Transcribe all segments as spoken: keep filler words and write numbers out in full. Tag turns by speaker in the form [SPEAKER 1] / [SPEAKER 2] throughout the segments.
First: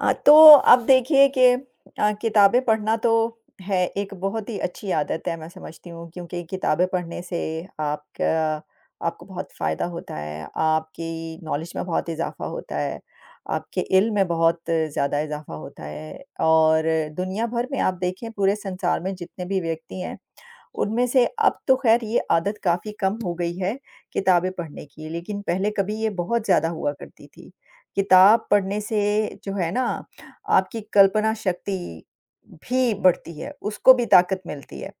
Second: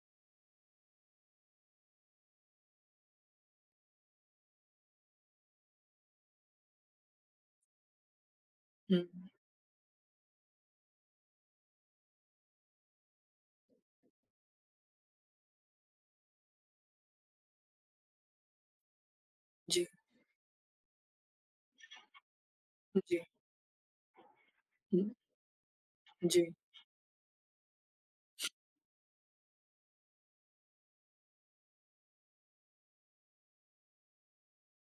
[SPEAKER 1] अ, तो अब देखिए कि अ, किताबें पढ़ना तो है एक बहुत ही अच्छी आदत है मैं समझती हूँ क्योंकि किताबें पढ़ने से आपका आपको
[SPEAKER 2] हुँ,
[SPEAKER 1] बहुत फ़ायदा होता है, आपकी नॉलेज में बहुत इज़ाफ़ा होता है, आपके इल्म में बहुत ज़्यादा इज़ाफ़ा होता है और दुनिया भर में आप देखें पूरे संसार में जितने भी
[SPEAKER 2] जी,
[SPEAKER 1] व्यक्ति हैं उनमें से अब तो ख़ैर ये आदत काफ़ी
[SPEAKER 2] जी,
[SPEAKER 1] कम हो गई है, किताबें पढ़ने
[SPEAKER 2] हुँ,
[SPEAKER 1] की, लेकिन पहले कभी ये बहुत
[SPEAKER 2] जी,
[SPEAKER 1] ज़्यादा हुआ करती थी। किताब पढ़ने से जो है ना, आपकी कल्पना शक्ति भी बढ़ती है, उसको भी ताकत मिलती है।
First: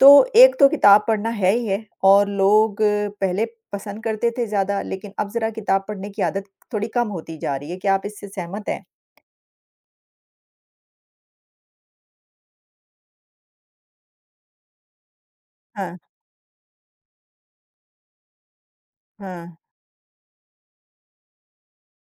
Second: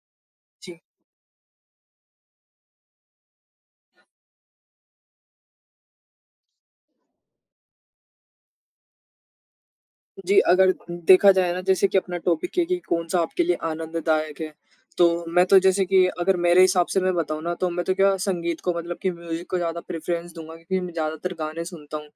[SPEAKER 1] तो एक तो
[SPEAKER 2] जी,
[SPEAKER 1] किताब पढ़ना है ही है और लोग पहले पसंद करते थे ज़्यादा, लेकिन अब ज़रा किताब पढ़ने की आदत थोड़ी कम होती जा रही है। क्या आप इससे सहमत हैं?
[SPEAKER 2] जी, अगर देखा जाए ना जैसे कि अपना टॉपिक है कि कौन-सा आपके लिए आनंददायक है, तो मैं तो जैसे
[SPEAKER 1] हाँ,
[SPEAKER 2] कि अगर मेरे हिसाब से मैं बताऊँ ना तो मैं तो क्या संगीत को मतलब कि म्यूज़िक को
[SPEAKER 1] हाँ।
[SPEAKER 2] ज़्यादा प्रेफ़रेंस दूँगा क्योंकि मैं ज़्यादातर गाने सुनता हूँ।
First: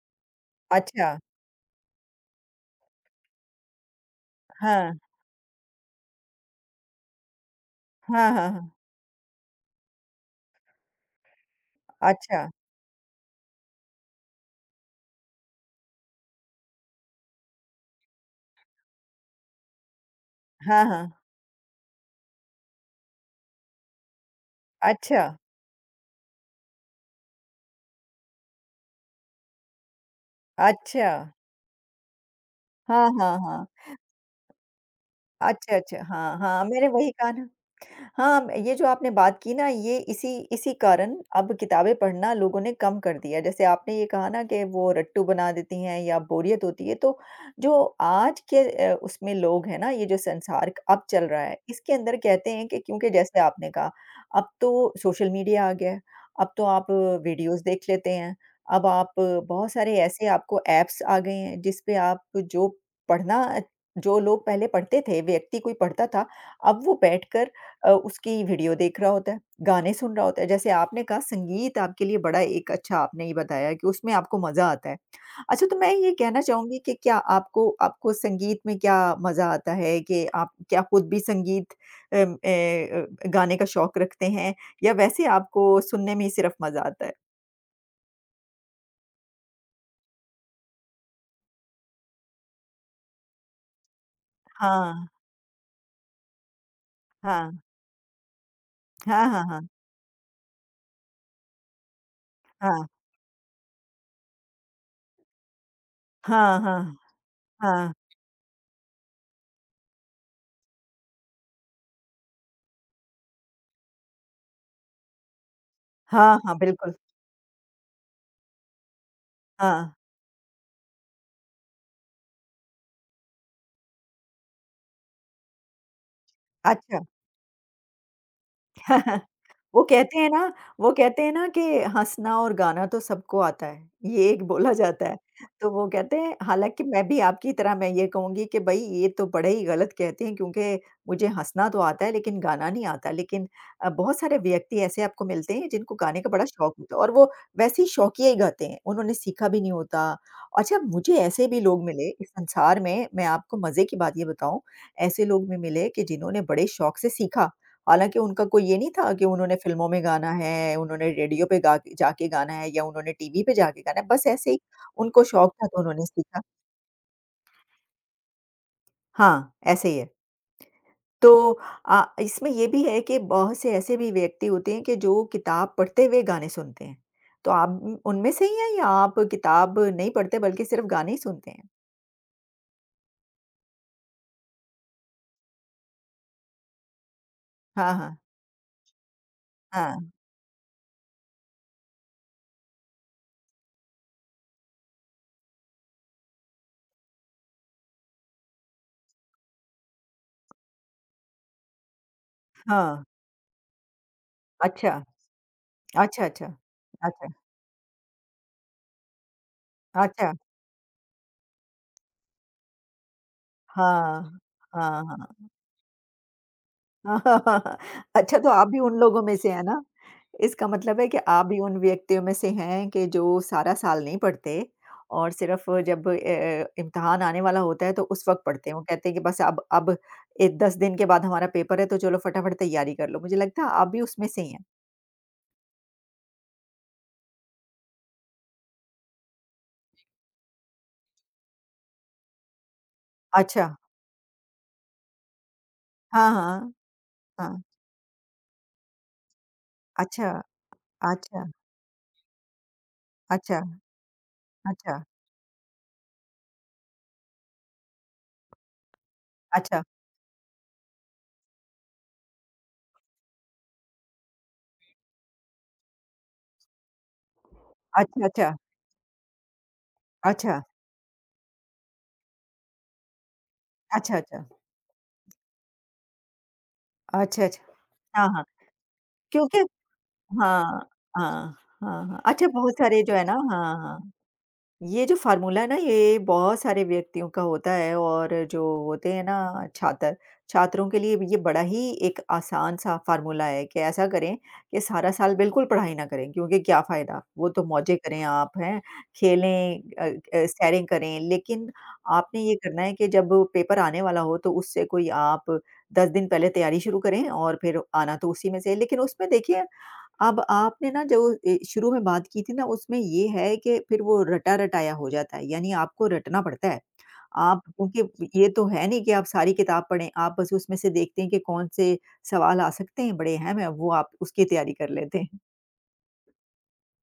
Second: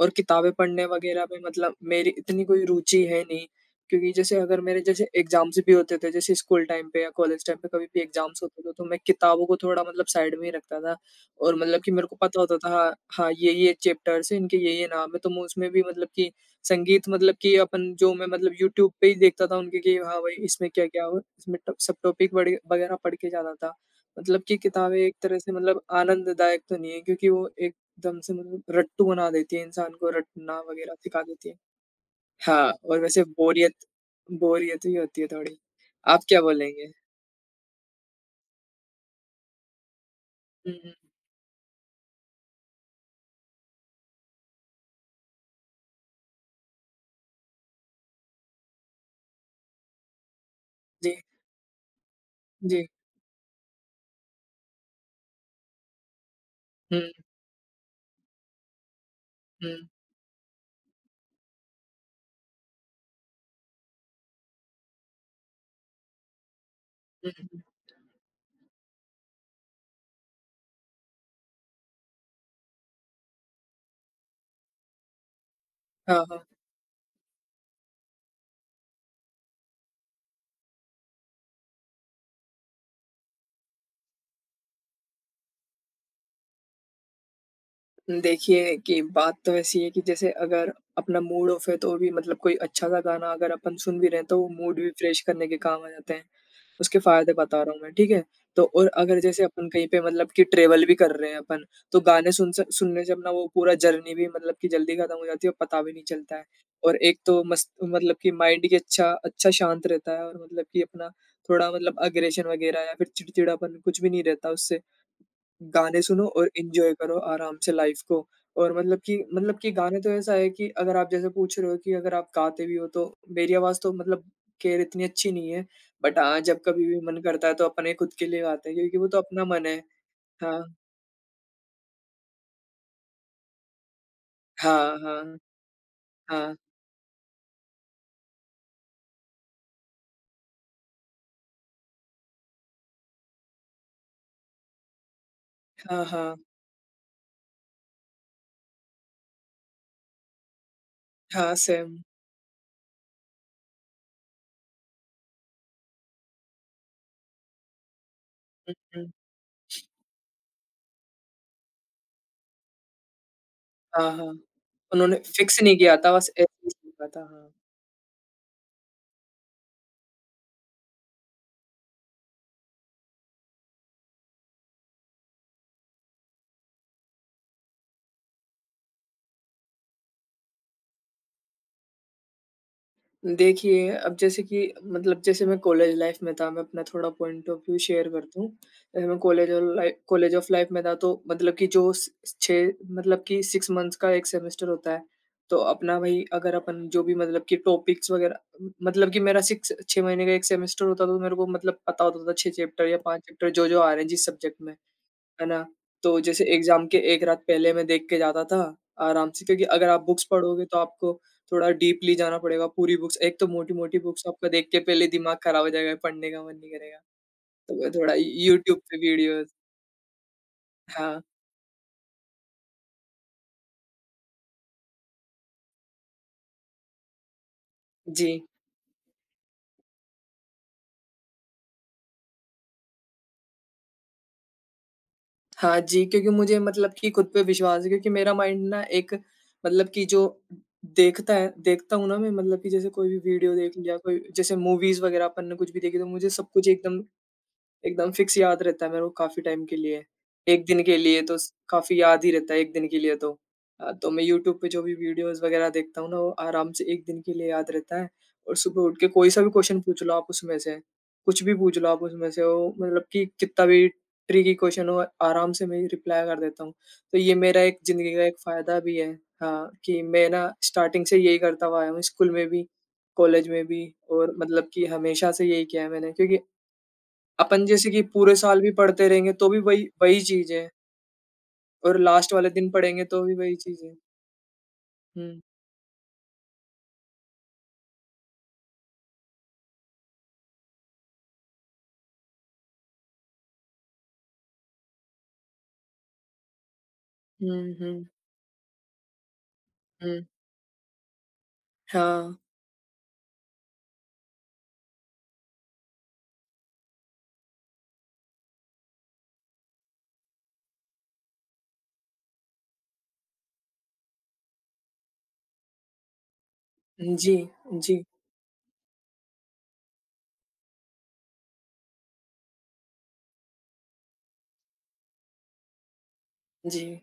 [SPEAKER 2] और किताबें पढ़ने
[SPEAKER 1] अच्छा।
[SPEAKER 2] वग़ैरह में मतलब मेरी इतनी कोई रुचि है नहीं, क्योंकि जैसे अगर मेरे
[SPEAKER 1] हाँ।
[SPEAKER 2] जैसे एग्ज़ाम्स भी होते थे जैसे स्कूल टाइम पे या कॉलेज टाइम पे कभी भी
[SPEAKER 1] हाँ,
[SPEAKER 2] एग्ज़ाम्स
[SPEAKER 1] हाँ,
[SPEAKER 2] होते
[SPEAKER 1] हाँ।
[SPEAKER 2] थे तो मैं किताबों को थोड़ा मतलब साइड में ही रखता था। और मतलब कि मेरे को पता
[SPEAKER 1] अच्छा।
[SPEAKER 2] होता था हाँ, हाँ, ये, ये चैप्टर्स हैं इनके ये, ये नाम है तो मैं उसमें भी मतलब कि संगीत मतलब कि अपन जो मैं मतलब यूट्यूब पे ही देखता था उनके कि हाँ भाई इसमें
[SPEAKER 1] हाँ,
[SPEAKER 2] क्या-क्या
[SPEAKER 1] हाँ।
[SPEAKER 2] और इसमें ट सब टॉपिक बड़े वगैरह पढ़ के जाता था। मतलब कि किताबें एक
[SPEAKER 1] अच्छा।
[SPEAKER 2] तरह से मतलब आनंददायक तो नहीं है क्योंकि वो एकदम से मतलब रट्टू बना देती है इंसान को रटना वगैरह
[SPEAKER 1] अच्छा।
[SPEAKER 2] सिखा देती है। हाँ, और
[SPEAKER 1] हाँ,
[SPEAKER 2] वैसे
[SPEAKER 1] हाँ, हाँ।
[SPEAKER 2] बोरियत बोरियत भी होती है थोड़ी।
[SPEAKER 1] अच्छा, अच्छा।
[SPEAKER 2] आप
[SPEAKER 1] हाँ,
[SPEAKER 2] क्या
[SPEAKER 1] हाँ, मैंने
[SPEAKER 2] बोलेंगे?
[SPEAKER 1] वही कहा ना। हाँ, म- ये जो आपने बात की ना ये इसी इसी
[SPEAKER 2] हुँ, हुँ।
[SPEAKER 1] कारण अब किताबें पढ़ना लोगों ने कम कर दिया है। जैसे आपने ये कहा ना कि वो रट्टू बना देती हैं या बोरियत होती है तो जो आज के अ, उसमें लोग हैं ना ये जो संसार क अब
[SPEAKER 2] जी,
[SPEAKER 1] चल रहा है, इसके अंदर कहते हैं कि
[SPEAKER 2] जी।
[SPEAKER 1] क्योंकि जैसे आपने कहा अब तो सोशल मीडिया आ गया है, अब तो आप
[SPEAKER 2] हुँ,
[SPEAKER 1] वीडियोज़ देख लेते हैं, अब आप
[SPEAKER 2] हुँ,
[SPEAKER 1] बहुत सारे ऐसे आपको ऐप्स आ गए हैं जिस पे आप जो पढ़ना जो लोग पहले पढ़ते थे, व्यक्ति कोई पढ़ता था, अब वो
[SPEAKER 2] हुँ,
[SPEAKER 1] बैठकर
[SPEAKER 2] हुँ।
[SPEAKER 1] अ, उसकी वीडियो देख रहा होता है, गाने सुन रहा होता है। जैसे आपने कहा संगीत आपके लिए बड़ा एक अच्छा आपने ये बताया कि उसमें आपको मज़ा आता है। अच्छा तो मैं ये
[SPEAKER 2] हाँ, हाँ।
[SPEAKER 1] कहना चाहूँगी कि क्या आपको आपको संगीत में क्या मज़ा आता है कि आप क्या खुद भी संगीत अम, अ अ, गाने का शौक रखते हैं या वैसे आपको सुनने में ही सिर्फ़ मज़ा आता है?
[SPEAKER 2] देखिए कि बात तो ऐसी है कि जैसे अगर अपना मूड ऑफ है तो भी मतलब कोई अच्छा सा गाना अगर अपन सुन भी रहे हैं तो वो मूड भी
[SPEAKER 1] हाँ,
[SPEAKER 2] फ्रेश करने के काम आ जाते हैं। उसके फ़ायदे
[SPEAKER 1] हाँ।
[SPEAKER 2] बता रहा हूँ मैं, ठीक है? तो और अगर
[SPEAKER 1] हाँ, हाँ,
[SPEAKER 2] जैसे
[SPEAKER 1] हाँ।
[SPEAKER 2] अपन कहीं पे मतलब कि ट्रैवल भी कर रहे हैं अपन, तो गाने सुन स
[SPEAKER 1] हाँ।
[SPEAKER 2] सुनने से अपना वो पूरा जर्नी भी मतलब कि जल्दी खत्म हो जाती है और पता भी नहीं चलता है।
[SPEAKER 1] हाँ,
[SPEAKER 2] और
[SPEAKER 1] हाँ।
[SPEAKER 2] एक तो मस्त
[SPEAKER 1] हाँ।
[SPEAKER 2] मतलब कि माइंड की अच्छा अच्छा शांत रहता है और मतलब कि अपना थोड़ा मतलब अग्रेशन वगैरह या फिर चिड़चिड़ापन कुछ भी नहीं रहता उससे। गाने सुनो
[SPEAKER 1] हाँ,
[SPEAKER 2] और
[SPEAKER 1] हाँ,
[SPEAKER 2] एन्जॉय
[SPEAKER 1] बिल्कुल।
[SPEAKER 2] करो आराम से लाइफ़ को। और मतलब कि मतलब कि
[SPEAKER 1] हाँ।
[SPEAKER 2] गाने तो ऐसा है कि अगर आप जैसे पूछ रहे हो कि अगर आप गाते भी हो तो मेरी आवाज़ तो मतलब ख़ैर इतनी अच्छी नहीं है। बट हाँ, जब कभी भी
[SPEAKER 1] अच्छा।
[SPEAKER 2] मन करता है तो अपने खुद के लिए गाते हैं क्योंकि वो तो अपना मन है।
[SPEAKER 1] वो कहते हैं ना
[SPEAKER 2] हाँ।
[SPEAKER 1] वो कहते हैं ना कि हँसना और गाना तो सबको आता है, ये एक बोला
[SPEAKER 2] हाँ,
[SPEAKER 1] जाता है।
[SPEAKER 2] हाँ,
[SPEAKER 1] तो वो कहते हैं
[SPEAKER 2] हाँ।
[SPEAKER 1] हालाँकि मैं भी आपकी तरह मैं ये कहूँगी कि भई ये तो बड़े ही गलत कहते हैं क्योंकि मुझे हँसना तो आता है लेकिन गाना नहीं आता। लेकिन अ, बहुत सारे व्यक्ति ऐसे आपको मिलते हैं जिनको
[SPEAKER 2] हाँ,
[SPEAKER 1] गाने का
[SPEAKER 2] हाँ।
[SPEAKER 1] बड़ा शौक होता है और वो वैसे ही शौकिया ही गाते हैं, उन्होंने सीखा भी नहीं होता। अच्छा मुझे ऐसे
[SPEAKER 2] हाँ,
[SPEAKER 1] भी लोग
[SPEAKER 2] सेम।
[SPEAKER 1] मिले इस संसार में, मैं आपको मज़े की बात ये बताऊँ, ऐसे लोग भी मिले कि जिन्होंने बड़े शौक से सीखा हालाँकि उनका कोई ये नहीं
[SPEAKER 2] हुँ।
[SPEAKER 1] था कि उन्होंने फ़िल्मों में गाना है, उन्होंने रेडियो पे गा के जाके गाना है या उन्होंने टीवी पे जाके गाना है,
[SPEAKER 2] हाँ,
[SPEAKER 1] बस
[SPEAKER 2] हाँ।
[SPEAKER 1] ऐसे ही
[SPEAKER 2] उन्होंने
[SPEAKER 1] उनको शौक
[SPEAKER 2] फ़िक्स
[SPEAKER 1] था
[SPEAKER 2] नहीं
[SPEAKER 1] तो
[SPEAKER 2] किया
[SPEAKER 1] उन्होंने
[SPEAKER 2] था बस
[SPEAKER 1] सीखा।
[SPEAKER 2] ऐसे ही सुना था। हाँ।
[SPEAKER 1] हाँ, ऐसे ही है। तो अ, इसमें ये भी है कि बहुत से ऐसे भी व्यक्ति होते हैं कि जो किताब पढ़ते हुए गाने सुनते हैं। तो आप उम, उनमें से ही हैं या आप किताब नहीं पढ़ते बल्कि सिर्फ़ गाने ही सुनते हैं?
[SPEAKER 2] देखिए, अब जैसे कि मतलब जैसे मैं कॉलेज लाइफ़ में था, मैं अपना थोड़ा पॉइंट ऑफ व्यू
[SPEAKER 1] हाँ,
[SPEAKER 2] शेयर
[SPEAKER 1] हाँ।
[SPEAKER 2] करता हूँ। जैसे मैं कॉलेज ऑल लाइ
[SPEAKER 1] हाँ,
[SPEAKER 2] कॉलेज ऑफ लाइफ़ में था तो मतलब कि जो स सिक्स मतलब कि सिक्स मंथ्स का एक सेमेस्टर होता है। तो अपना भाई अगर अपन जो भी मतलब कि टॉपिक्स वग़ैरह मतलब कि मेरा सिक्स सिक्स महीने का एक सेमेस्टर होता तो मेरे को मतलब पता होता था छह चैप्टर या
[SPEAKER 1] हाँ।
[SPEAKER 2] पाँच चैप्टर जो-जो आ रहे हैं जिस सब्जेक्ट में।
[SPEAKER 1] अच्छा।
[SPEAKER 2] है ना? तो
[SPEAKER 1] अच्छा,
[SPEAKER 2] जैसे
[SPEAKER 1] अच्छा।
[SPEAKER 2] एग्ज़ाम के एक
[SPEAKER 1] अच्छा,
[SPEAKER 2] रात पहले मैं देख के जाता था, आराम से क्योंकि अगर आप बुक्स
[SPEAKER 1] अच्छा।
[SPEAKER 2] पढ़ोगे तो आपको थोड़ा डीपली जाना पड़ेगा पूरी बुक्स एक तो मोटी-मोटी बुक्स
[SPEAKER 1] हाँ।
[SPEAKER 2] आपका देख के
[SPEAKER 1] हाँ,
[SPEAKER 2] पहले
[SPEAKER 1] हाँ।
[SPEAKER 2] दिमाग खराब हो जाएगा, पढ़ने का मन नहीं करेगा। तो मैं थोड़ा
[SPEAKER 1] अच्छा तो आप
[SPEAKER 2] यूट्यूब
[SPEAKER 1] भी उन
[SPEAKER 2] पे
[SPEAKER 1] लोगों में
[SPEAKER 2] वीडियोज़
[SPEAKER 1] से हैं ना? इसका मतलब है कि
[SPEAKER 2] हाँ,
[SPEAKER 1] आप भी उन व्यक्तियों में से हैं कि जो सारा साल नहीं पढ़ते और सिर्फ जब अ अ, इम्तिहान आने वाला होता है तो उस
[SPEAKER 2] जी।
[SPEAKER 1] वक़्त पढ़ते हैं। वो कहते हैं कि बस अब अब ए दस दिन के बाद हमारा पेपर है तो चलो फटाफट तैयारी कर लो। मुझे लगता है आप भी उसमें से ही हैं।
[SPEAKER 2] हाँ जी, क्योंकि मुझे मतलब कि खुद पे विश्वास है क्योंकि मेरा माइंड ना एक मतलब कि जो देखता है देखता हूँ ना मैं मतलब कि जैसे कोई भी वीडियो
[SPEAKER 1] अच्छा।
[SPEAKER 2] देख लिया, कोई जैसे मूवीज़ वगैरह अपन ने कुछ भी देखी तो मुझे
[SPEAKER 1] हाँ,
[SPEAKER 2] सब कुछ
[SPEAKER 1] हाँ।
[SPEAKER 2] एकदम
[SPEAKER 1] हाँ।
[SPEAKER 2] एकदम फिक्स याद रहता है मेरे को काफ़ी टाइम के लिए।
[SPEAKER 1] अच्छा,
[SPEAKER 2] एक दिन के लिए तो
[SPEAKER 1] अच्छा,
[SPEAKER 2] स काफ़ी याद ही रहता है एक दिन के लिए तो।
[SPEAKER 1] अच्छा,
[SPEAKER 2] अ, तो मैं यूट्यूब पे जो भी
[SPEAKER 1] अच्छा,
[SPEAKER 2] वीडियोज़ वग़ैरह देखता हूँ ना, वो आराम से एक दिन के लिए याद रहता है और सुबह उठ के कोई सा भी क्वेश्चन
[SPEAKER 1] अच्छा,
[SPEAKER 2] पूछ लो आप उसमें से, कुछ भी पूछ लो आप उसमें से, वो मतलब कि कितना भी ट्रिकी क्वेश्चन हो, आराम से मैं रिप्लाई कर देता हूँ। तो ये मेरा एक ज़िंदगी का
[SPEAKER 1] अच्छा,
[SPEAKER 2] एक
[SPEAKER 1] अच्छा,
[SPEAKER 2] फ़ायदा भी है हाँ, कि मैं ना
[SPEAKER 1] अच्छा,
[SPEAKER 2] स्टार्टिंग से यही करता हुआ आया हूँ स्कूल में भी, कॉलेज में भी
[SPEAKER 1] अच्छा,
[SPEAKER 2] और
[SPEAKER 1] अच्छा। अच्छा, अच्छा।
[SPEAKER 2] मतलब कि हमेशा से यही किया है मैंने क्योंकि
[SPEAKER 1] अच्छा
[SPEAKER 2] अपन जैसे कि
[SPEAKER 1] हाँ,
[SPEAKER 2] पूरे
[SPEAKER 1] हाँ।
[SPEAKER 2] साल भी पढ़ते रहेंगे तो भी
[SPEAKER 1] क्योंकि
[SPEAKER 2] वही वही चीज़ है
[SPEAKER 1] हाँ, हाँ,
[SPEAKER 2] और
[SPEAKER 1] हाँ, हाँ।
[SPEAKER 2] लास्ट
[SPEAKER 1] अच्छा
[SPEAKER 2] वाले दिन
[SPEAKER 1] बहुत सारे
[SPEAKER 2] पढ़ेंगे
[SPEAKER 1] जो
[SPEAKER 2] तो
[SPEAKER 1] है ना
[SPEAKER 2] भी वही
[SPEAKER 1] हाँ,
[SPEAKER 2] चीज़ है।
[SPEAKER 1] हाँ। ये जो
[SPEAKER 2] हुँ।
[SPEAKER 1] फ़ॉर्मूला है ना ये बहुत सारे व्यक्तियों का होता है और जो होते हैं ना छात्र, छात्रों के लिए भी ये बड़ा ही एक आसान-सा फ़ॉर्मूला है कि ऐसा करें कि सारा साल बिल्कुल पढ़ाई ना करें क्योंकि क्या फ़ायदा? वो
[SPEAKER 2] हुँ,
[SPEAKER 1] तो मौजें
[SPEAKER 2] हुँ,
[SPEAKER 1] करें आप हैं, खेलें अ
[SPEAKER 2] हुँ।
[SPEAKER 1] अ, सैरें करें लेकिन
[SPEAKER 2] हाँ।
[SPEAKER 1] आपने ये करना है कि जब पेपर आने वाला हो तो उससे कोई आप दस दिन पहले तैयारी शुरू करें और फिर आना तो उसी में से है। लेकिन उसमें देखिए अब आपने ना जो ए, शुरू में बात की थी ना उसमें ये है कि फिर वो रटा-रटाया हो जाता है, यानी आपको रटना पड़ता है।
[SPEAKER 2] जी,
[SPEAKER 1] आप
[SPEAKER 2] जी,
[SPEAKER 1] क्योंकि ये तो है नहीं कि आप सारी किताब पढ़ें, आप बस उसमें से देखते हैं कि कौन-से सवाल आ सकते हैं, बड़े अहम हैं, वो आप उसकी तैयारी कर लेते हैं।
[SPEAKER 2] जी।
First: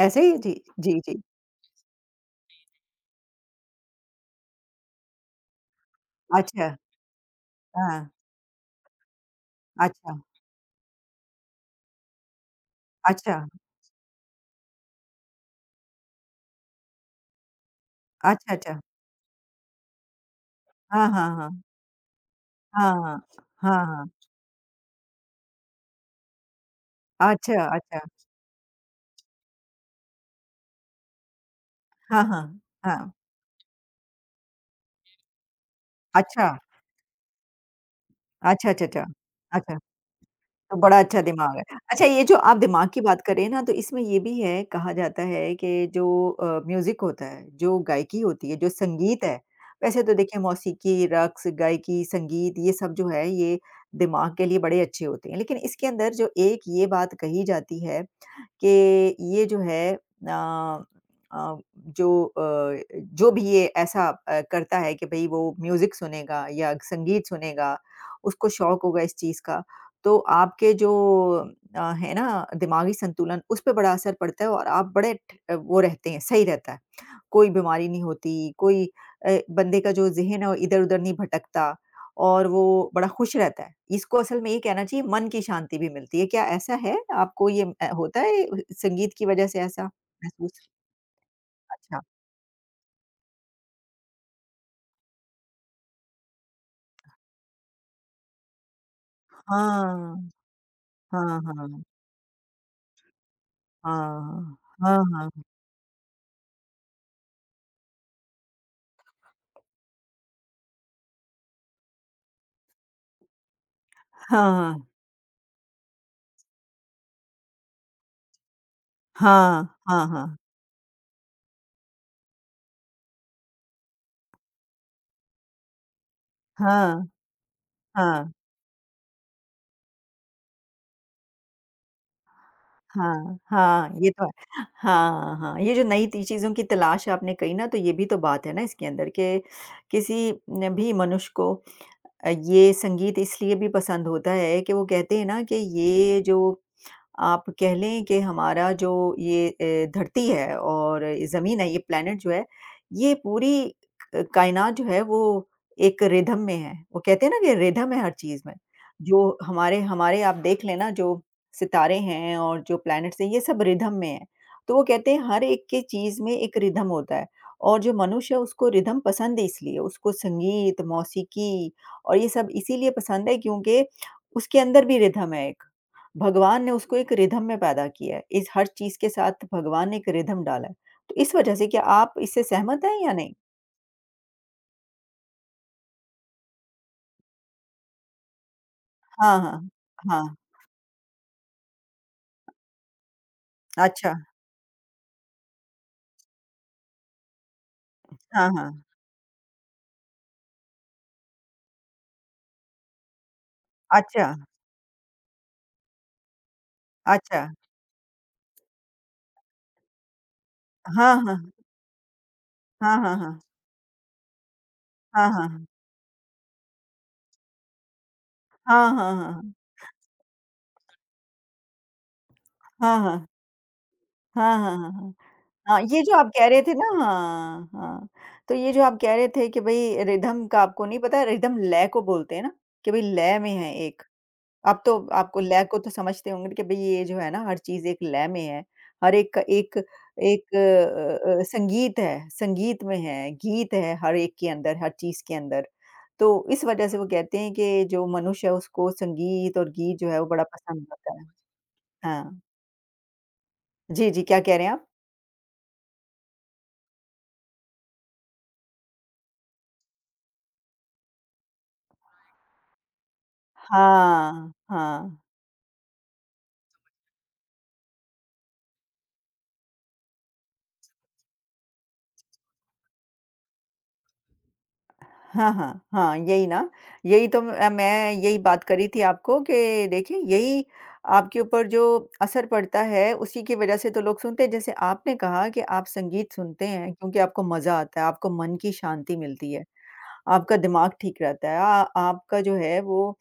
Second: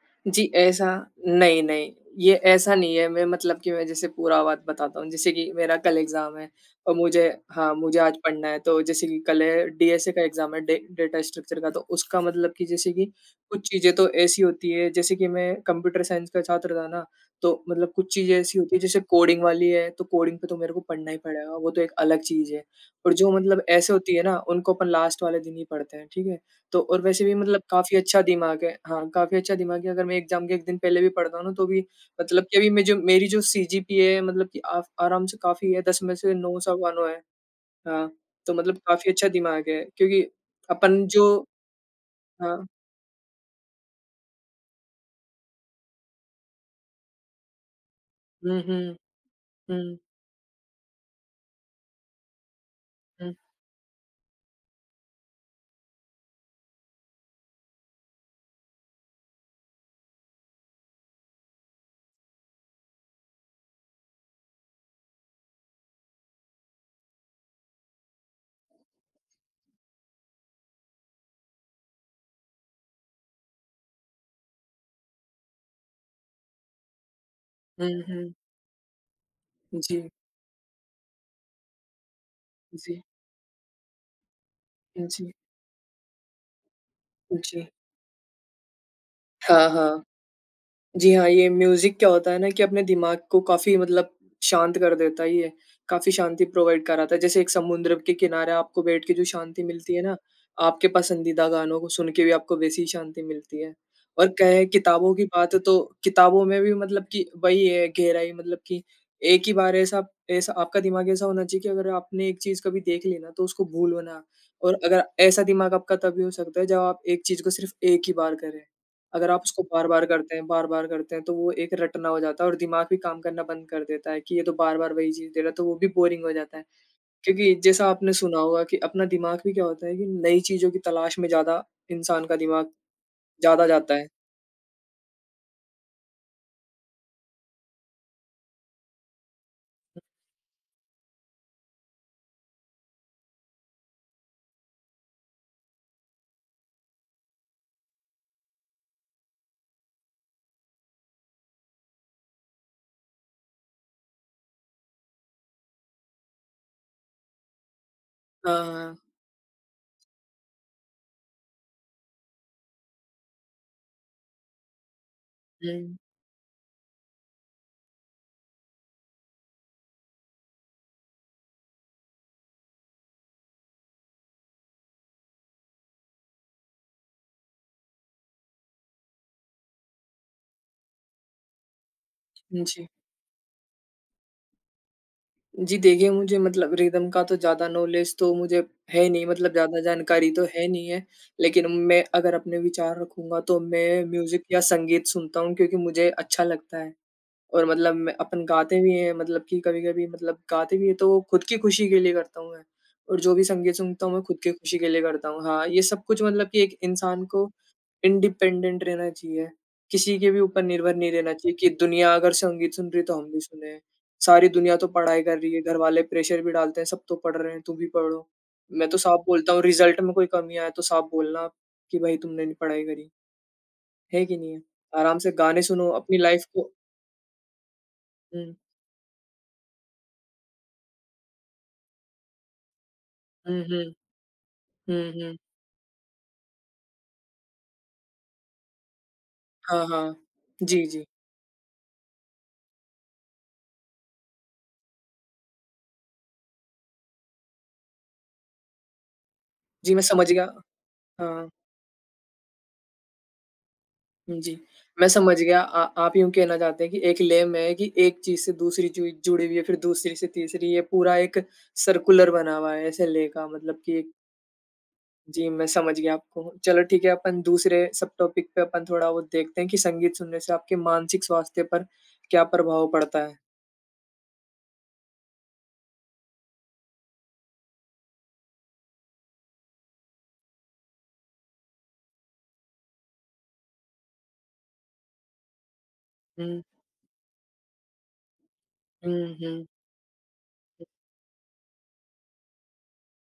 [SPEAKER 1] ऐसे ही?
[SPEAKER 2] जी,
[SPEAKER 1] जी,
[SPEAKER 2] ऐसा
[SPEAKER 1] जी, जी।
[SPEAKER 2] नहीं, नहीं, ये ऐसा नहीं है, मैं मतलब कि मैं जैसे पूरा बात बताता हूँ, जैसे कि मेरा कल एग्ज़ाम है
[SPEAKER 1] अच्छा,
[SPEAKER 2] और मुझे हाँ, मुझे
[SPEAKER 1] हाँ,
[SPEAKER 2] आज पढ़ना है, तो जैसे कि कल है डी एस ए
[SPEAKER 1] अच्छा,
[SPEAKER 2] का एग्ज़ाम है, डे डेटा स्ट्रक्चर का, तो उसका मतलब कि जैसे कि
[SPEAKER 1] अच्छा,
[SPEAKER 2] कुछ चीज़ें तो ऐसी होती है, जैसे कि मैं कंप्यूटर साइंस का छात्र था ना, तो मतलब कुछ चीज़ें
[SPEAKER 1] अच्छा,
[SPEAKER 2] ऐसी होती
[SPEAKER 1] अच्छा।
[SPEAKER 2] है, जैसे कोडिंग वाली है, तो कोडिंग पे तो मेरे को
[SPEAKER 1] हाँ,
[SPEAKER 2] पढ़ना ही
[SPEAKER 1] हाँ,
[SPEAKER 2] पड़ेगा,
[SPEAKER 1] हाँ।
[SPEAKER 2] वो तो एक अलग चीज़ है
[SPEAKER 1] हाँ,
[SPEAKER 2] और
[SPEAKER 1] हाँ।
[SPEAKER 2] जो मतलब
[SPEAKER 1] हाँ,
[SPEAKER 2] ऐसे
[SPEAKER 1] हाँ।
[SPEAKER 2] होती है ना, उनको अपन लास्ट वाले दिन ही पढ़ते हैं, ठीक है? तो और वैसे भी मतलब
[SPEAKER 1] अच्छा,
[SPEAKER 2] काफ़ी
[SPEAKER 1] अच्छा।
[SPEAKER 2] अच्छा दिमाग है। हाँ, काफ़ी अच्छा दिमाग है। अगर मैं एग्ज़ाम के एक दिन पहले भी पढ़ता हूँ ना, तो भी
[SPEAKER 1] हाँ,
[SPEAKER 2] मतलब कि
[SPEAKER 1] हाँ।
[SPEAKER 2] अभी मैं जो
[SPEAKER 1] हाँ।
[SPEAKER 2] मेरी जो सी जी पी ए है मतलब कि आफ आराम से काफ़ी है, दस में से
[SPEAKER 1] अच्छा,
[SPEAKER 2] नौ सवा नौ है। हाँ, तो
[SPEAKER 1] अच्छा,
[SPEAKER 2] मतलब
[SPEAKER 1] अच्छा, अच्छा।
[SPEAKER 2] काफ़ी अच्छा दिमाग
[SPEAKER 1] अच्छा।
[SPEAKER 2] है क्योंकि
[SPEAKER 1] तो बड़ा
[SPEAKER 2] अपन
[SPEAKER 1] अच्छा
[SPEAKER 2] जो
[SPEAKER 1] दिमाग है। अच्छा ये जो आप
[SPEAKER 2] हाँ।
[SPEAKER 1] दिमाग की बात करें ना तो इसमें ये भी है, कहा जाता है कि जो अ, म्यूज़िक होता है, जो गायकी होती है,
[SPEAKER 2] हुँ,
[SPEAKER 1] जो
[SPEAKER 2] हुँ।
[SPEAKER 1] संगीत है,
[SPEAKER 2] हुँ,
[SPEAKER 1] वैसे तो देखिए मौसीकी, रक़्स, गायकी, संगीत ये सब जो है
[SPEAKER 2] हुँ।
[SPEAKER 1] ये दिमाग के लिए बड़े अच्छे होते हैं। लेकिन इसके अंदर जो एक ये बात कही जाती है कि ये जो है अ अ, जो अ, जो भी ये ऐसा अ, करता है कि भई वो म्यूज़िक सुनेगा या संगीत सुनेगा, उसको शौक होगा इस चीज़ का, तो आपके जो अ, है ना दिमागी संतुलन उस पे बड़ा असर पड़ता है और आप बड़े ठ वो रहते हैं, सही रहता है। कोई बीमारी
[SPEAKER 2] हुँ,
[SPEAKER 1] नहीं
[SPEAKER 2] हुँ।
[SPEAKER 1] होती, कोई अ, बंदे का जो
[SPEAKER 2] जी,
[SPEAKER 1] ज़हन है वो इधर-उधर नहीं भटकता। और वो
[SPEAKER 2] जी,
[SPEAKER 1] बड़ा खुश रहता है। इसको असल में ये कहना चाहिए मन
[SPEAKER 2] जी,
[SPEAKER 1] की शांति भी मिलती है। क्या ऐसा है? आपको ये
[SPEAKER 2] जी।
[SPEAKER 1] अ, होता है संगीत की वज़ह से
[SPEAKER 2] हाँ,
[SPEAKER 1] ऐसा
[SPEAKER 2] हाँ।
[SPEAKER 1] महसूस?
[SPEAKER 2] जी हाँ, ये म्यूज़िक
[SPEAKER 1] अच्छा।
[SPEAKER 2] क्या होता है ना कि अपने दिमाग को काफ़ी मतलब शांत कर देता है ये, काफ़ी शांति प्रोवाइड कराता है। जैसे एक समुद्र के किनारे आपको बैठ के जो शांति मिलती है ना,
[SPEAKER 1] हाँ,
[SPEAKER 2] आपके
[SPEAKER 1] हाँ,
[SPEAKER 2] पसंदीदा गानों
[SPEAKER 1] हाँ।
[SPEAKER 2] को सुन के भी आपको वैसी ही शांति मिलती है। और
[SPEAKER 1] हाँ,
[SPEAKER 2] कहें
[SPEAKER 1] हाँ,
[SPEAKER 2] किताबों की
[SPEAKER 1] हाँ,
[SPEAKER 2] बात तो किताबों में भी मतलब कि वही है गहराई मतलब कि एक ही बार ऐसा ऐसा आपका दिमाग ऐसा होना चाहिए कि अगर आपने एक चीज़ कभी देख ली ना तो उसको भूलो ना
[SPEAKER 1] हाँ,
[SPEAKER 2] और अगर ऐसा दिमाग आपका तभी हो सकता है जब आप एक चीज़ को सिर्फ़ एक ही बार करें। अगर आप उसको
[SPEAKER 1] हाँ,
[SPEAKER 2] बार-बार
[SPEAKER 1] हाँ,
[SPEAKER 2] करते
[SPEAKER 1] हाँ,
[SPEAKER 2] हैं, बार-बार करते हैं, तो वो एक रटना हो जाता है और दिमाग भी काम करना बंद कर देता है कि ये तो बार-बार वही चीज़ दे रहा है, तो वो भी बोरिंग हो जाता है।
[SPEAKER 1] हाँ,
[SPEAKER 2] क्योंकि जैसा आपने
[SPEAKER 1] हाँ,
[SPEAKER 2] सुना होगा कि अपना दिमाग भी क्या होता है कि नई चीज़ों की तलाश में ज़्यादा इंसान का दिमाग
[SPEAKER 1] हाँ,
[SPEAKER 2] ज़्यादा
[SPEAKER 1] हाँ,
[SPEAKER 2] जाता है।
[SPEAKER 1] ये तो है। हाँ, हाँ, ये जो नई ती चीज़ों की तलाश आपने कही ना तो ये भी तो बात है ना इसके अंदर के किसी न भी मनुष्य को अ, ये संगीत इसलिए भी पसंद होता है कि वो कहते हैं ना कि ये जो आप कह लें कि हमारा जो ये अ, धरती है और ये ज़मीन है, ये प्लैनेट जो है, ये पूरी क कायनात जो है वो एक रिदम में है। वो कहते हैं ना कि रिदम है हर चीज़ में।
[SPEAKER 2] हाँ, हाँ।
[SPEAKER 1] जो हमारे हमारे आप देख लेना जो सितारे हैं और जो प्लैनेट्स हैं, ये सब रिदम में हैं। तो वो कहते हैं हर एक की चीज़ में एक रिदम होता है और जो मनुष्य है उसको रिदम पसंद है इसलिए, उसको संगीत, मौसीकी और ये सब इसीलिए पसंद है क्योंकि उसके अंदर भी रिदम है एक। भगवान ने उसको एक रिदम में पैदा किया है। इस हर चीज़ के साथ भगवान ने एक रिदम डाला है। तो इस वजह से क्या आप इससे
[SPEAKER 2] हुँ,
[SPEAKER 1] सहमत
[SPEAKER 2] जी।
[SPEAKER 1] हैं या नहीं?
[SPEAKER 2] जी, देखिए मुझे मतलब रिदम का तो ज़्यादा नॉलेज तो मुझे है नहीं
[SPEAKER 1] हाँ,
[SPEAKER 2] मतलब
[SPEAKER 1] हाँ।
[SPEAKER 2] ज़्यादा जानकारी
[SPEAKER 1] हाँ,
[SPEAKER 2] तो है नहीं है। लेकिन मैं अगर अपने विचार रखूँगा तो मैं
[SPEAKER 1] अच्छा।
[SPEAKER 2] म्यूज़िक या संगीत सुनता हूँ क्योंकि मुझे अच्छा लगता है। और मतलब मैं अपन
[SPEAKER 1] हाँ,
[SPEAKER 2] गाते
[SPEAKER 1] हाँ।
[SPEAKER 2] भी हैं मतलब कि कभी-कभी मतलब गाते भी हैं तो वो खुद की खुशी के लिए करता हूँ मैं। और जो भी संगीत सुनता हूँ मैं
[SPEAKER 1] अच्छा,
[SPEAKER 2] खुद की खुशी के लिए करता हूँ। हाँ, ये सब कुछ मतलब कि एक इंसान
[SPEAKER 1] अच्छा।
[SPEAKER 2] को इंडिपेंडेंट रहना चाहिए। किसी के भी ऊपर निर्भर नहीं
[SPEAKER 1] हाँ,
[SPEAKER 2] रहना
[SPEAKER 1] हाँ।
[SPEAKER 2] चाहिए कि दुनिया अगर संगीत सुन
[SPEAKER 1] हाँ,
[SPEAKER 2] रही है तो
[SPEAKER 1] हाँ,
[SPEAKER 2] हम भी
[SPEAKER 1] हाँ।
[SPEAKER 2] सुने। सारी दुनिया तो पढ़ाई
[SPEAKER 1] हाँ,
[SPEAKER 2] कर
[SPEAKER 1] हाँ,
[SPEAKER 2] रही है,
[SPEAKER 1] हाँ।
[SPEAKER 2] घर वाले प्रेशर भी डालते हैं सब तो पढ़ रहे हैं तुम भी पढ़ो। मैं
[SPEAKER 1] हाँ,
[SPEAKER 2] तो
[SPEAKER 1] हाँ,
[SPEAKER 2] साफ बोलता
[SPEAKER 1] हाँ।
[SPEAKER 2] हूँ रिजल्ट में कोई कमी आए तो साफ बोलना आप कि भाई तुमने नहीं पढ़ाई
[SPEAKER 1] हाँ,
[SPEAKER 2] करी,
[SPEAKER 1] हाँ।
[SPEAKER 2] है कि नहीं
[SPEAKER 1] हाँ,
[SPEAKER 2] है?
[SPEAKER 1] हाँ, हाँ, हाँ।
[SPEAKER 2] आराम से गाने
[SPEAKER 1] हाँ,
[SPEAKER 2] सुनो
[SPEAKER 1] ये जो
[SPEAKER 2] अपनी
[SPEAKER 1] आप
[SPEAKER 2] लाइफ
[SPEAKER 1] कह रहे
[SPEAKER 2] को।
[SPEAKER 1] थे ना हाँ, हाँ।
[SPEAKER 2] हुँ।
[SPEAKER 1] तो ये जो आप कह रहे थे कि भई रिदम का आपको नहीं पता, रिदम लय को बोलते हैं ना, कि भई लय में
[SPEAKER 2] हुँ,
[SPEAKER 1] है
[SPEAKER 2] हुँ।
[SPEAKER 1] एक। अब तो
[SPEAKER 2] हुँ, हुँ।
[SPEAKER 1] आपको लय को तो समझते होंगे कि भई ये जो है ना हर चीज़ एक लय में है। हर एक का एक
[SPEAKER 2] हाँ, हाँ।
[SPEAKER 1] एक
[SPEAKER 2] जी, जी।
[SPEAKER 1] अ अ, संगीत है, संगीत में है, गीत है हर एक के अंदर, हर चीज़ के अंदर। तो इस वज़ह से वो कहते हैं कि जो मनुष्य है उसको संगीत और
[SPEAKER 2] जी,
[SPEAKER 1] गीत
[SPEAKER 2] मैं
[SPEAKER 1] जो है वो
[SPEAKER 2] समझ गया।
[SPEAKER 1] बड़ा पसंद आता है।
[SPEAKER 2] हाँ,
[SPEAKER 1] हाँ। जी, जी क्या
[SPEAKER 2] जी।
[SPEAKER 1] कह रहे हैं आप?
[SPEAKER 2] मैं समझ गया। आ आप यूँ कहना चाहते हैं कि एक लेम में है कि एक चीज़ से दूसरी चीज़ जुड़ी हुई है, फिर दूसरी से तीसरी, ये पूरा एक सर्कुलर बना हुआ है ऐसे ले का मतलब कि एक
[SPEAKER 1] हाँ, हाँ।
[SPEAKER 2] जी, मैं समझ गया आपको। चलो ठीक है, अपन दूसरे सब टॉपिक पे अपन थोड़ा वो देखते हैं कि संगीत सुनने से आपके मानसिक स्वास्थ्य पर क्या प्रभाव पड़ता है?
[SPEAKER 1] हाँ, हाँ, हाँ, यही ना, यही तो अ, मैं यही बात कर रही थी आपको कि देखिए यही आपके ऊपर जो असर पड़ता है, उसी की वज़ह से तो लोग सुनते हैं। जैसे आपने कहा कि आप संगीत
[SPEAKER 2] हुँ,
[SPEAKER 1] सुनते हैं क्योंकि आपको मज़ा आता है, आपको मन की शांति
[SPEAKER 2] हुँ,
[SPEAKER 1] मिलती है,
[SPEAKER 2] हुँ।
[SPEAKER 1] आपका दिमाग ठीक रहता है, आ आपका जो है वो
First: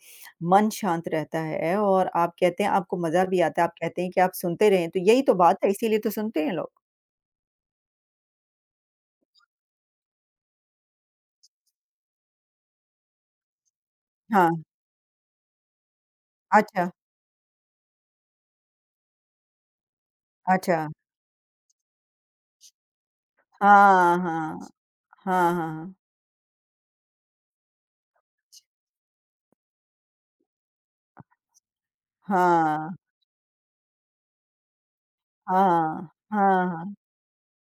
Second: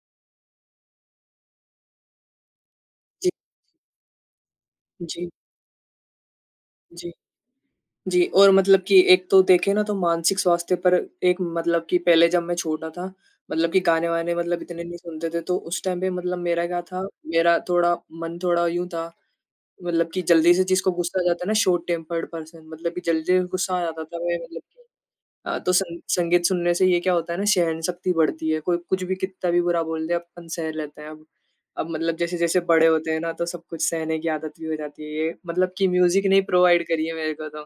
[SPEAKER 1] मन शांत रहता है और आप कहते हैं आपको मज़ा
[SPEAKER 2] जी,
[SPEAKER 1] भी आता है, आप कहते हैं कि आप सुनते रहें, तो यही
[SPEAKER 2] जी,
[SPEAKER 1] तो बात है, इसीलिए तो सुनते हैं लोग।
[SPEAKER 2] जी। जी, और मतलब कि एक तो देखें ना तो मानसिक स्वास्थ्य पर एक मतलब कि पहले जब मैं छोटा था, मतलब कि गाने-वाने
[SPEAKER 1] हाँ,
[SPEAKER 2] मतलब इतने नहीं सुनते थे, तो उस टाइम पे मतलब मेरा क्या
[SPEAKER 1] अच्छा,
[SPEAKER 2] था, मेरा थोड़ा मन थोड़ा यूँ था, मतलब कि जल्दी से
[SPEAKER 1] अच्छा।
[SPEAKER 2] जिसको गुस्सा आ जाता है ना शॉर्ट टेम्पर्ड पर्सन मतलब कि जल्दी गुस्सा आ जाता
[SPEAKER 1] हाँ,
[SPEAKER 2] था मैं
[SPEAKER 1] हाँ।
[SPEAKER 2] मतलब कि
[SPEAKER 1] हाँ, हाँ,
[SPEAKER 2] अ, तो
[SPEAKER 1] हाँ।
[SPEAKER 2] सं संगीत सुनने से ये क्या होता है ना सहनशक्ति बढ़ती है। कोई कुछ भी कितना भी बुरा बोल दे अपन सह लेते हैं अब। अब मतलब जैसे-जैसे बड़े
[SPEAKER 1] हाँ।
[SPEAKER 2] होते हैं ना तो सब कुछ सहने की आदत भी हो जाती है। ये मतलब कि
[SPEAKER 1] हाँ,
[SPEAKER 2] म्यूज़िक ने ही
[SPEAKER 1] हाँ,
[SPEAKER 2] प्रोवाइड
[SPEAKER 1] हाँ,
[SPEAKER 2] करी है मेरे को तो।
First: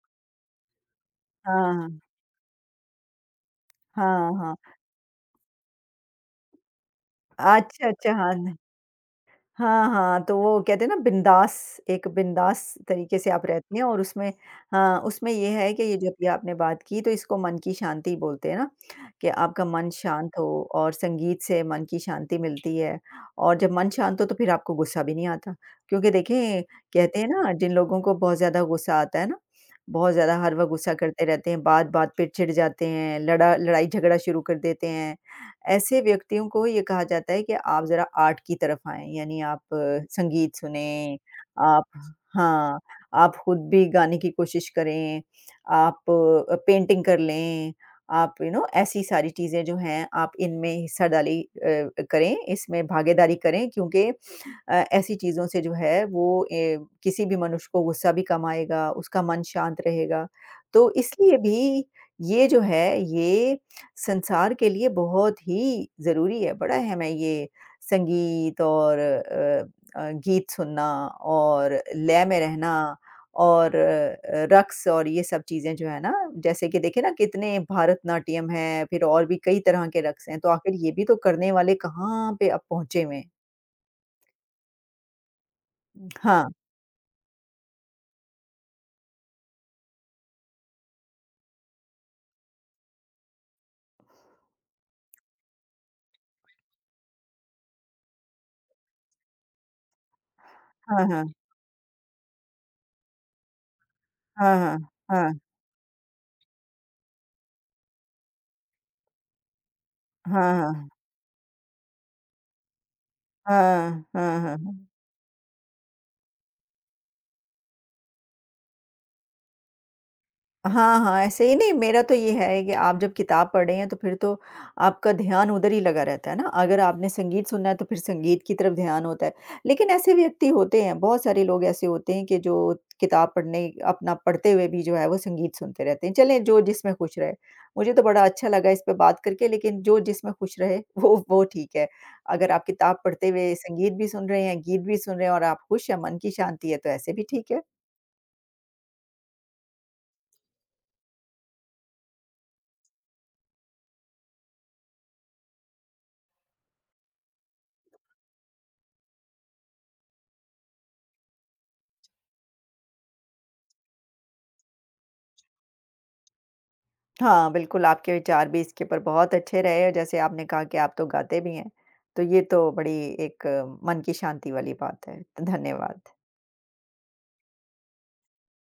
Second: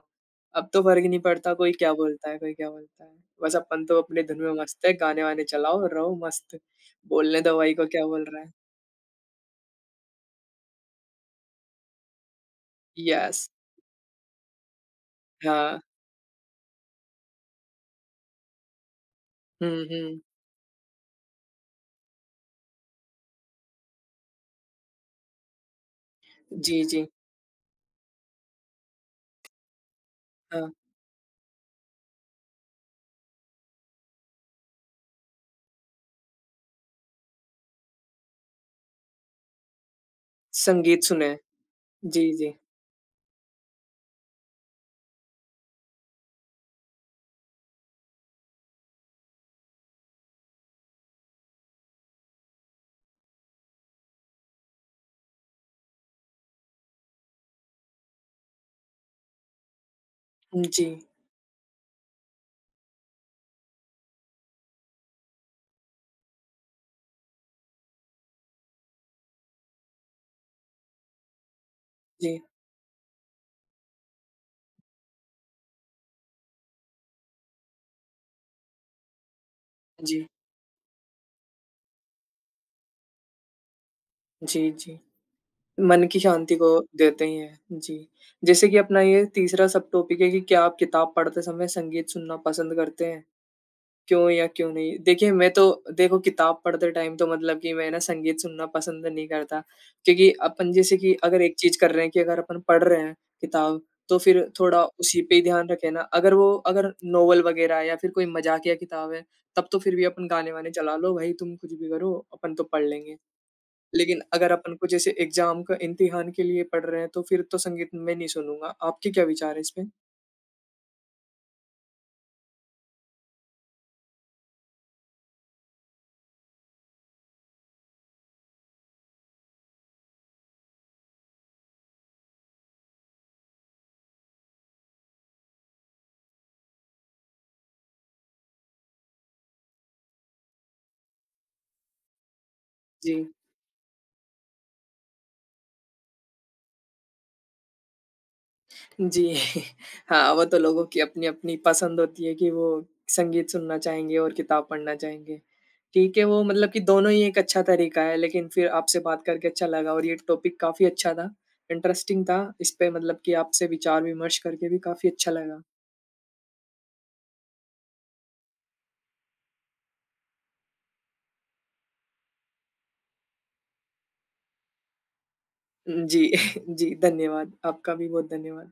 [SPEAKER 2] अब तो फ़र्क ही नहीं पड़ता
[SPEAKER 1] हाँ,
[SPEAKER 2] कोई क्या
[SPEAKER 1] हाँ,
[SPEAKER 2] बोलता है कोई क्या बोलता है। बस अपन तो अपने
[SPEAKER 1] हाँ,
[SPEAKER 2] धुन में
[SPEAKER 1] हाँ।
[SPEAKER 2] मस्त है, गाने-वाने चलाओ, रहो मस्त। बोलने दो भाई को
[SPEAKER 1] अच्छा,
[SPEAKER 2] क्या
[SPEAKER 1] अच्छा,
[SPEAKER 2] बोल
[SPEAKER 1] हाँ,
[SPEAKER 2] रहा है।
[SPEAKER 1] न हाँ, हाँ, तो वो कहते हैं ना बिंदास एक बिंदास तरीके से
[SPEAKER 2] यस
[SPEAKER 1] आप रहती हैं और उसमें हाँ, उसमें ये है
[SPEAKER 2] हाँ।
[SPEAKER 1] कि ये जो अभी आपने बात की तो इसको मन की शांति बोलते हैं ना, कि आपका
[SPEAKER 2] हुँ,
[SPEAKER 1] मन
[SPEAKER 2] हुँ।
[SPEAKER 1] शांत हो और संगीत से मन की शांति मिलती है और जब मन शांत हो तो फिर आपको गुस्सा भी नहीं आता। क्योंकि देखें
[SPEAKER 2] जी, जी।
[SPEAKER 1] कहते हैं ना जिन लोगों को बहुत ज़्यादा गुस्सा आता है ना, बहुत ज़्यादा हर
[SPEAKER 2] हाँ,
[SPEAKER 1] वक़्त गुस्सा करते रहते हैं, बात-बात पे चिढ़ जाते हैं, लड़ा लड़ाई-झगड़ा शुरू कर देते हैं। ऐसे व्यक्तियों को ये कहा जाता है कि आप ज़रा आर्ट की तरफ आएँ, यानी आप अ, संगीत
[SPEAKER 2] संगीत
[SPEAKER 1] सुनें,
[SPEAKER 2] सुने।
[SPEAKER 1] आप
[SPEAKER 2] जी, जी।
[SPEAKER 1] हाँ, आप खुद भी गाने की कोशिश करें, आप अ, पेंटिंग कर लें, आप यू नो ऐसी सारी चीज़ें जो हैं, आप इनमें हिस्सा डाली अ, करें, इसमें भागीदारी करें क्योंकि अ, ऐसी चीज़ों से जो है वो ए, किसी भी मनुष्य को गुस्सा भी कम आएगा, उसका मन शांत रहेगा।
[SPEAKER 2] जी,
[SPEAKER 1] तो इसलिए भी ये जो है, ये संसार के लिए बहुत ही ज़रूरी है, बड़ा अहम है ये संगीत और अ अ, गीत सुनना और लय में
[SPEAKER 2] जी,
[SPEAKER 1] रहना और अ, रक़्स और ये सब चीज़ें जो है ना, जैसे कि देखिए ना कितने भरतनाट्यम हैं, फिर और भी कई तरह के
[SPEAKER 2] जी,
[SPEAKER 1] रक़्स हैं, तो आखिर ये भी तो करने वाले कहाँ पे अब पहुँचे हुए हैं।
[SPEAKER 2] जी, जी। मन की
[SPEAKER 1] हाँ,
[SPEAKER 2] शांति को देते ही हैं। जी, जैसे कि अपना ये तीसरा सब टॉपिक है कि क्या आप किताब पढ़ते समय संगीत सुनना पसंद करते हैं? क्यों या क्यों नहीं? देखिए मैं तो देखो किताब पढ़ते टाइम तो मतलब कि मैं ना संगीत सुनना पसंद नहीं करता क्योंकि अपन जैसे
[SPEAKER 1] हाँ,
[SPEAKER 2] कि
[SPEAKER 1] हाँ।
[SPEAKER 2] अगर एक चीज़ कर रहे हैं कि अगर अपन पढ़ रहे हैं किताब, तो फिर
[SPEAKER 1] हाँ,
[SPEAKER 2] थोड़ा
[SPEAKER 1] हाँ।
[SPEAKER 2] उसी पे ही ध्यान रखें ना। अगर वो अगर नॉवल वगैरह है या फिर कोई मज़ाकिया किताब है, तब तो फिर भी अपन
[SPEAKER 1] हाँ, हाँ।
[SPEAKER 2] गाने-वाने
[SPEAKER 1] हाँ, हाँ।
[SPEAKER 2] चला लो, भई तुम कुछ भी करो, अपन तो पढ़ लेंगे।
[SPEAKER 1] हाँ,
[SPEAKER 2] लेकिन
[SPEAKER 1] हाँ,
[SPEAKER 2] अगर अपन
[SPEAKER 1] हाँ।
[SPEAKER 2] को जैसे एग्ज़ाम का इम्तिहान के लिए पढ़ रहे हैं, तो फिर तो संगीत मैं नहीं सुनूँगा। आपके क्या विचार हैं इस पे?
[SPEAKER 1] हाँ, हाँ, ऐसे ही नहीं मेरा तो ये है कि आप जब किताब पढ़ रहे हैं तो फिर तो आपका ध्यान उधर ही लगा रहता है ना, अगर आपने संगीत सुनना है तो फिर संगीत की तरफ ध्यान होता है। लेकिन ऐसे व्यक्ति होते हैं, बहुत सारे लोग ऐसे होते हैं कि जो किताब पढ़ने अपना पढ़ते हुए भी जो है वो संगीत सुनते रहते हैं। चलें जो जिसमें खुश रहे। मुझे तो बड़ा अच्छा लगा इस पे बात करके लेकिन जो जिसमें खुश रहे वो वो ठीक है। अगर आप किताब
[SPEAKER 2] जी।
[SPEAKER 1] पढ़ते हुए संगीत भी सुन रहे हैं, गीत भी सुन रहे हैं और आप खुश हैं, मन की शांति है तो ऐसे भी ठीक है।
[SPEAKER 2] जी। हाँ, वो तो लोगों की अपनी-अपनी पसंद होती है कि वो संगीत सुनना चाहेंगे और किताब पढ़ना चाहेंगे। ठीक है, वो मतलब कि दोनों ही एक अच्छा तरीका है, लेकिन फिर आपसे बात करके अच्छा लगा और ये टॉपिक काफ़ी अच्छा था, इंटरेस्टिंग था। इस पे मतलब कि आपसे विचार-विमर्श करके भी काफ़ी अच्छा लगा।
[SPEAKER 1] हाँ, बिल्कुल आपके विचार भी इसके ऊपर बहुत अच्छे रहे और जैसे आपने कहा कि आप तो गाते भी हैं, तो ये तो बड़ी एक अ, मन की शांति वाली बात है।
[SPEAKER 2] उम,
[SPEAKER 1] धन्यवाद।
[SPEAKER 2] जी। जी, धन्यवाद। आपका भी बहुत धन्यवाद।